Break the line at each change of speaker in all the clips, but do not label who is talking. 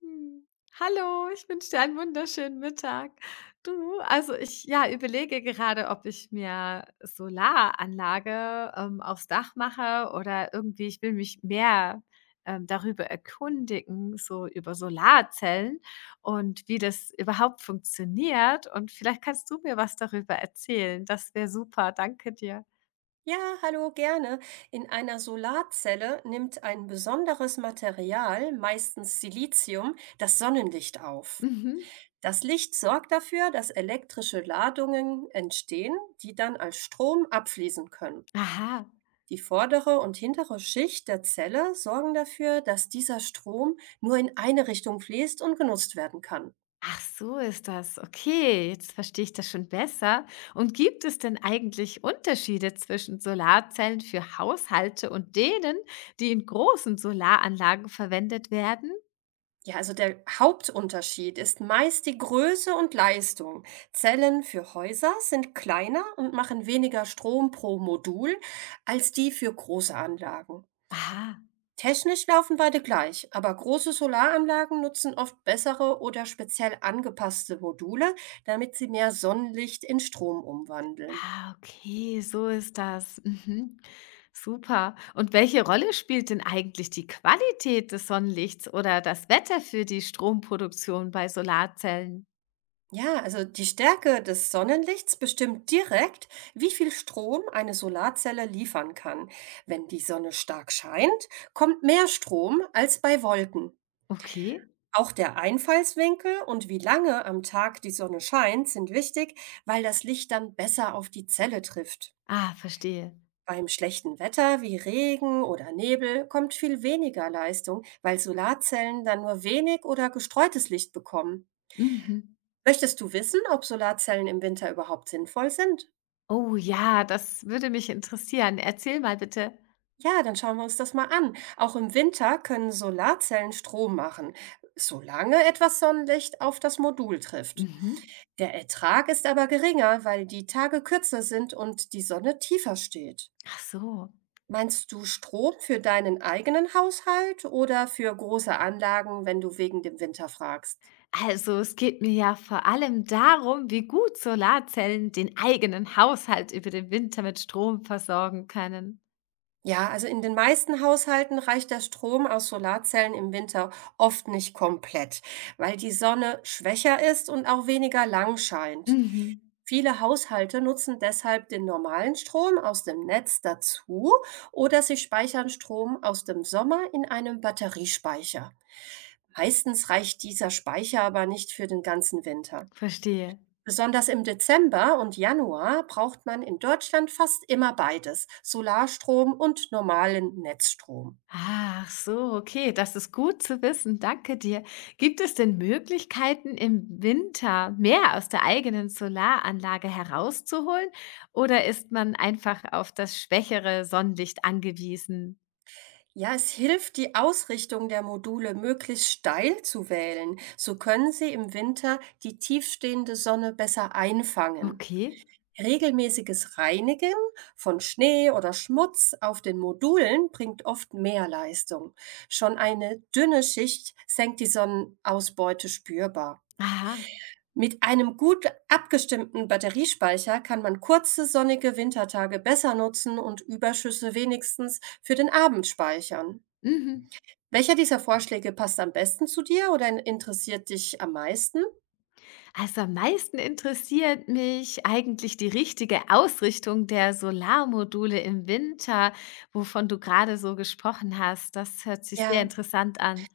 Hm. Hallo, ich wünsche dir einen wunderschönen Mittag. Du, also ich ja, überlege gerade, ob ich mir Solaranlage, aufs Dach mache oder irgendwie ich will mich mehr, darüber erkundigen, so über Solarzellen und wie das überhaupt funktioniert. Und vielleicht kannst du mir was darüber erzählen. Das wäre super. Danke dir.
Ja, hallo, gerne. In einer Solarzelle nimmt ein besonderes Material, meistens Silizium, das Sonnenlicht auf.
Mhm.
Das Licht sorgt dafür, dass elektrische Ladungen entstehen, die dann als Strom abfließen können.
Aha.
Die vordere und hintere Schicht der Zelle sorgen dafür, dass dieser Strom nur in eine Richtung fließt und genutzt werden kann.
Ach, so ist das. Okay, jetzt verstehe ich das schon besser. Und gibt es denn eigentlich Unterschiede zwischen Solarzellen für Haushalte und denen, die in großen Solaranlagen verwendet werden?
Ja, also der Hauptunterschied ist meist die Größe und Leistung. Zellen für Häuser sind kleiner und machen weniger Strom pro Modul als die für große Anlagen.
Ah,
Technisch laufen beide gleich, aber große Solaranlagen nutzen oft bessere oder speziell angepasste Module, damit sie mehr Sonnenlicht in Strom umwandeln.
ah, okay, so ist das. Mhm. Super. Und welche Rolle spielt denn eigentlich die Qualität des Sonnenlichts oder das Wetter für die Stromproduktion bei Solarzellen?
Ja, also die Stärke des Sonnenlichts bestimmt direkt, wie viel Strom eine Solarzelle liefern kann. Wenn die Sonne stark scheint, kommt mehr Strom als bei Wolken.
Okay.
Auch der Einfallswinkel und wie lange am Tag die Sonne scheint sind wichtig, weil das Licht dann besser auf die Zelle trifft.
Ah, verstehe.
Beim schlechten Wetter wie Regen oder Nebel kommt viel weniger Leistung, weil Solarzellen dann nur wenig oder gestreutes Licht bekommen.
Mhm.
Möchtest du wissen, ob Solarzellen im Winter überhaupt sinnvoll sind?
Oh ja, das würde mich interessieren. Erzähl mal bitte.
Ja, dann schauen wir uns das mal an. Auch im Winter können Solarzellen Strom machen, solange etwas Sonnenlicht auf das Modul trifft.
Mhm.
Der Ertrag ist aber geringer, weil die Tage kürzer sind und die Sonne tiefer steht.
Ach so.
Meinst du Strom für deinen eigenen Haushalt oder für große Anlagen, wenn du wegen dem Winter fragst?
Also, es geht mir ja vor allem darum, wie gut Solarzellen den eigenen Haushalt über den Winter mit Strom versorgen können.
Ja, also in den meisten Haushalten reicht der Strom aus Solarzellen im Winter oft nicht komplett, weil die Sonne schwächer ist und auch weniger lang scheint.
Mhm.
Viele Haushalte nutzen deshalb den normalen Strom aus dem Netz dazu oder sie speichern Strom aus dem Sommer in einem Batteriespeicher. Meistens reicht dieser Speicher aber nicht für den ganzen Winter.
Verstehe.
Besonders im Dezember und Januar braucht man in Deutschland fast immer beides, Solarstrom und normalen Netzstrom.
Ach so, okay, das ist gut zu wissen. Danke dir. Gibt es denn Möglichkeiten, im Winter mehr aus der eigenen Solaranlage herauszuholen oder ist man einfach auf das schwächere Sonnenlicht angewiesen?
Ja, es hilft, die Ausrichtung der Module möglichst steil zu wählen. So können sie im Winter die tiefstehende Sonne besser einfangen.
Okay.
Regelmäßiges Reinigen von Schnee oder Schmutz auf den Modulen bringt oft mehr Leistung. Schon eine dünne Schicht senkt die Sonnenausbeute spürbar.
Aha.
Mit einem gut abgestimmten Batteriespeicher kann man kurze sonnige Wintertage besser nutzen und Überschüsse wenigstens für den Abend speichern.
Mhm.
Welcher dieser Vorschläge passt am besten zu dir oder interessiert dich am meisten?
Also am meisten interessiert mich eigentlich die richtige Ausrichtung der Solarmodule im Winter, wovon du gerade so gesprochen hast. Das hört sich sehr
Ja,
interessant an.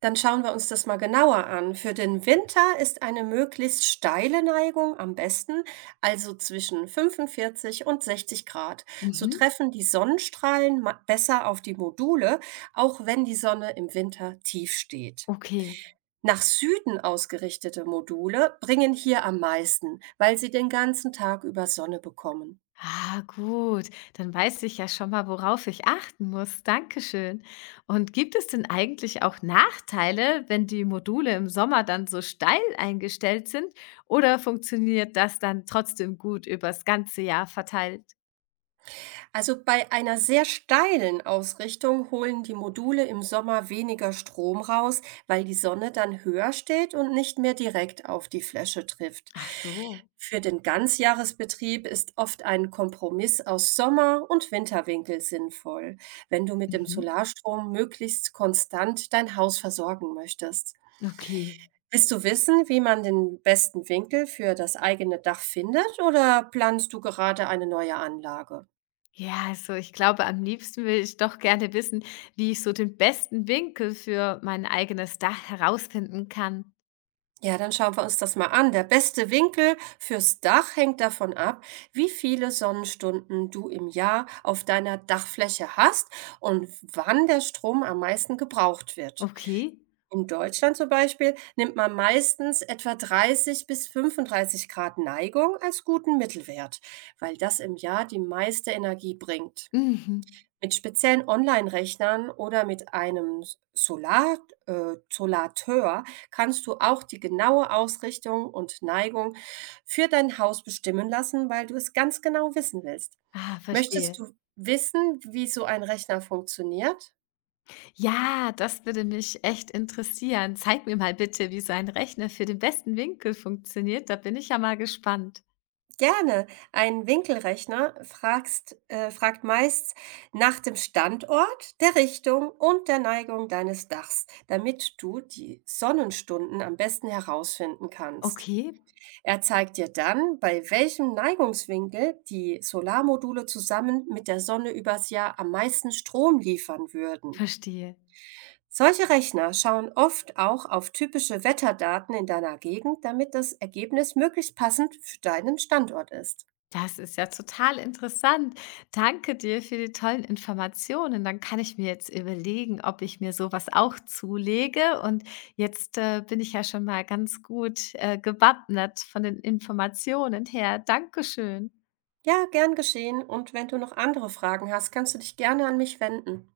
dann schauen wir uns das mal genauer an. Für den Winter ist eine möglichst steile Neigung am besten, also zwischen 45 und 60 Grad. So
Mhm.
treffen die Sonnenstrahlen besser auf die Module, auch wenn die Sonne im Winter tief steht.
Okay.
Nach Süden ausgerichtete Module bringen hier am meisten, weil sie den ganzen Tag über Sonne bekommen.
Ah, gut. Dann weiß ich ja schon mal, worauf ich achten muss. Dankeschön. Und gibt es denn eigentlich auch Nachteile, wenn die Module im Sommer dann so steil eingestellt sind? Oder funktioniert das dann trotzdem gut übers ganze Jahr verteilt?
Also bei einer sehr steilen Ausrichtung holen die Module im Sommer weniger Strom raus, weil die Sonne dann höher steht und nicht mehr direkt auf die Fläche trifft.
Ach so.
Für den Ganzjahresbetrieb ist oft ein Kompromiss aus Sommer- und Winterwinkel sinnvoll, wenn du mit dem
Mhm.
Solarstrom möglichst konstant dein Haus versorgen möchtest.
Okay.
Willst du wissen, wie man den besten Winkel für das eigene Dach findet oder planst du gerade eine neue Anlage?
Ja, also ich glaube, am liebsten will ich doch gerne wissen, wie ich so den besten Winkel für mein eigenes Dach herausfinden kann.
Ja, dann schauen wir uns das mal an. Der beste Winkel fürs Dach hängt davon ab, wie viele Sonnenstunden du im Jahr auf deiner Dachfläche hast und wann der Strom am meisten gebraucht wird.
Okay.
In Deutschland zum Beispiel nimmt man meistens etwa 30 bis 35 Grad Neigung als guten Mittelwert, weil das im Jahr die meiste Energie bringt.
Mhm.
Mit speziellen Online-Rechnern oder mit einem S Solar Solateur kannst du auch die genaue Ausrichtung und Neigung für dein Haus bestimmen lassen, weil du es ganz genau wissen willst.
Ah,
Möchtest
verstehe.
du wissen, wie so ein Rechner funktioniert?
Ja, das würde mich echt interessieren. Zeig mir mal bitte, wie so ein Rechner für den besten Winkel funktioniert. Da bin ich ja mal gespannt.
Gerne. Ein Winkelrechner fragt meist nach dem Standort, der Richtung und der Neigung deines Dachs, damit du die Sonnenstunden am besten herausfinden kannst.
Okay,
Er zeigt dir dann, bei welchem Neigungswinkel die Solarmodule zusammen mit der Sonne übers Jahr am meisten Strom liefern würden.
verstehe.
Solche Rechner schauen oft auch auf typische Wetterdaten in deiner Gegend, damit das Ergebnis möglichst passend für deinen Standort ist.
Das ist ja total interessant. Danke dir für die tollen Informationen. Dann kann ich mir jetzt überlegen, ob ich mir sowas auch zulege. Und jetzt bin ich ja schon mal ganz gut gewappnet von den Informationen her. Dankeschön.
Ja, gern geschehen, und wenn du noch andere Fragen hast, kannst du dich gerne an mich wenden.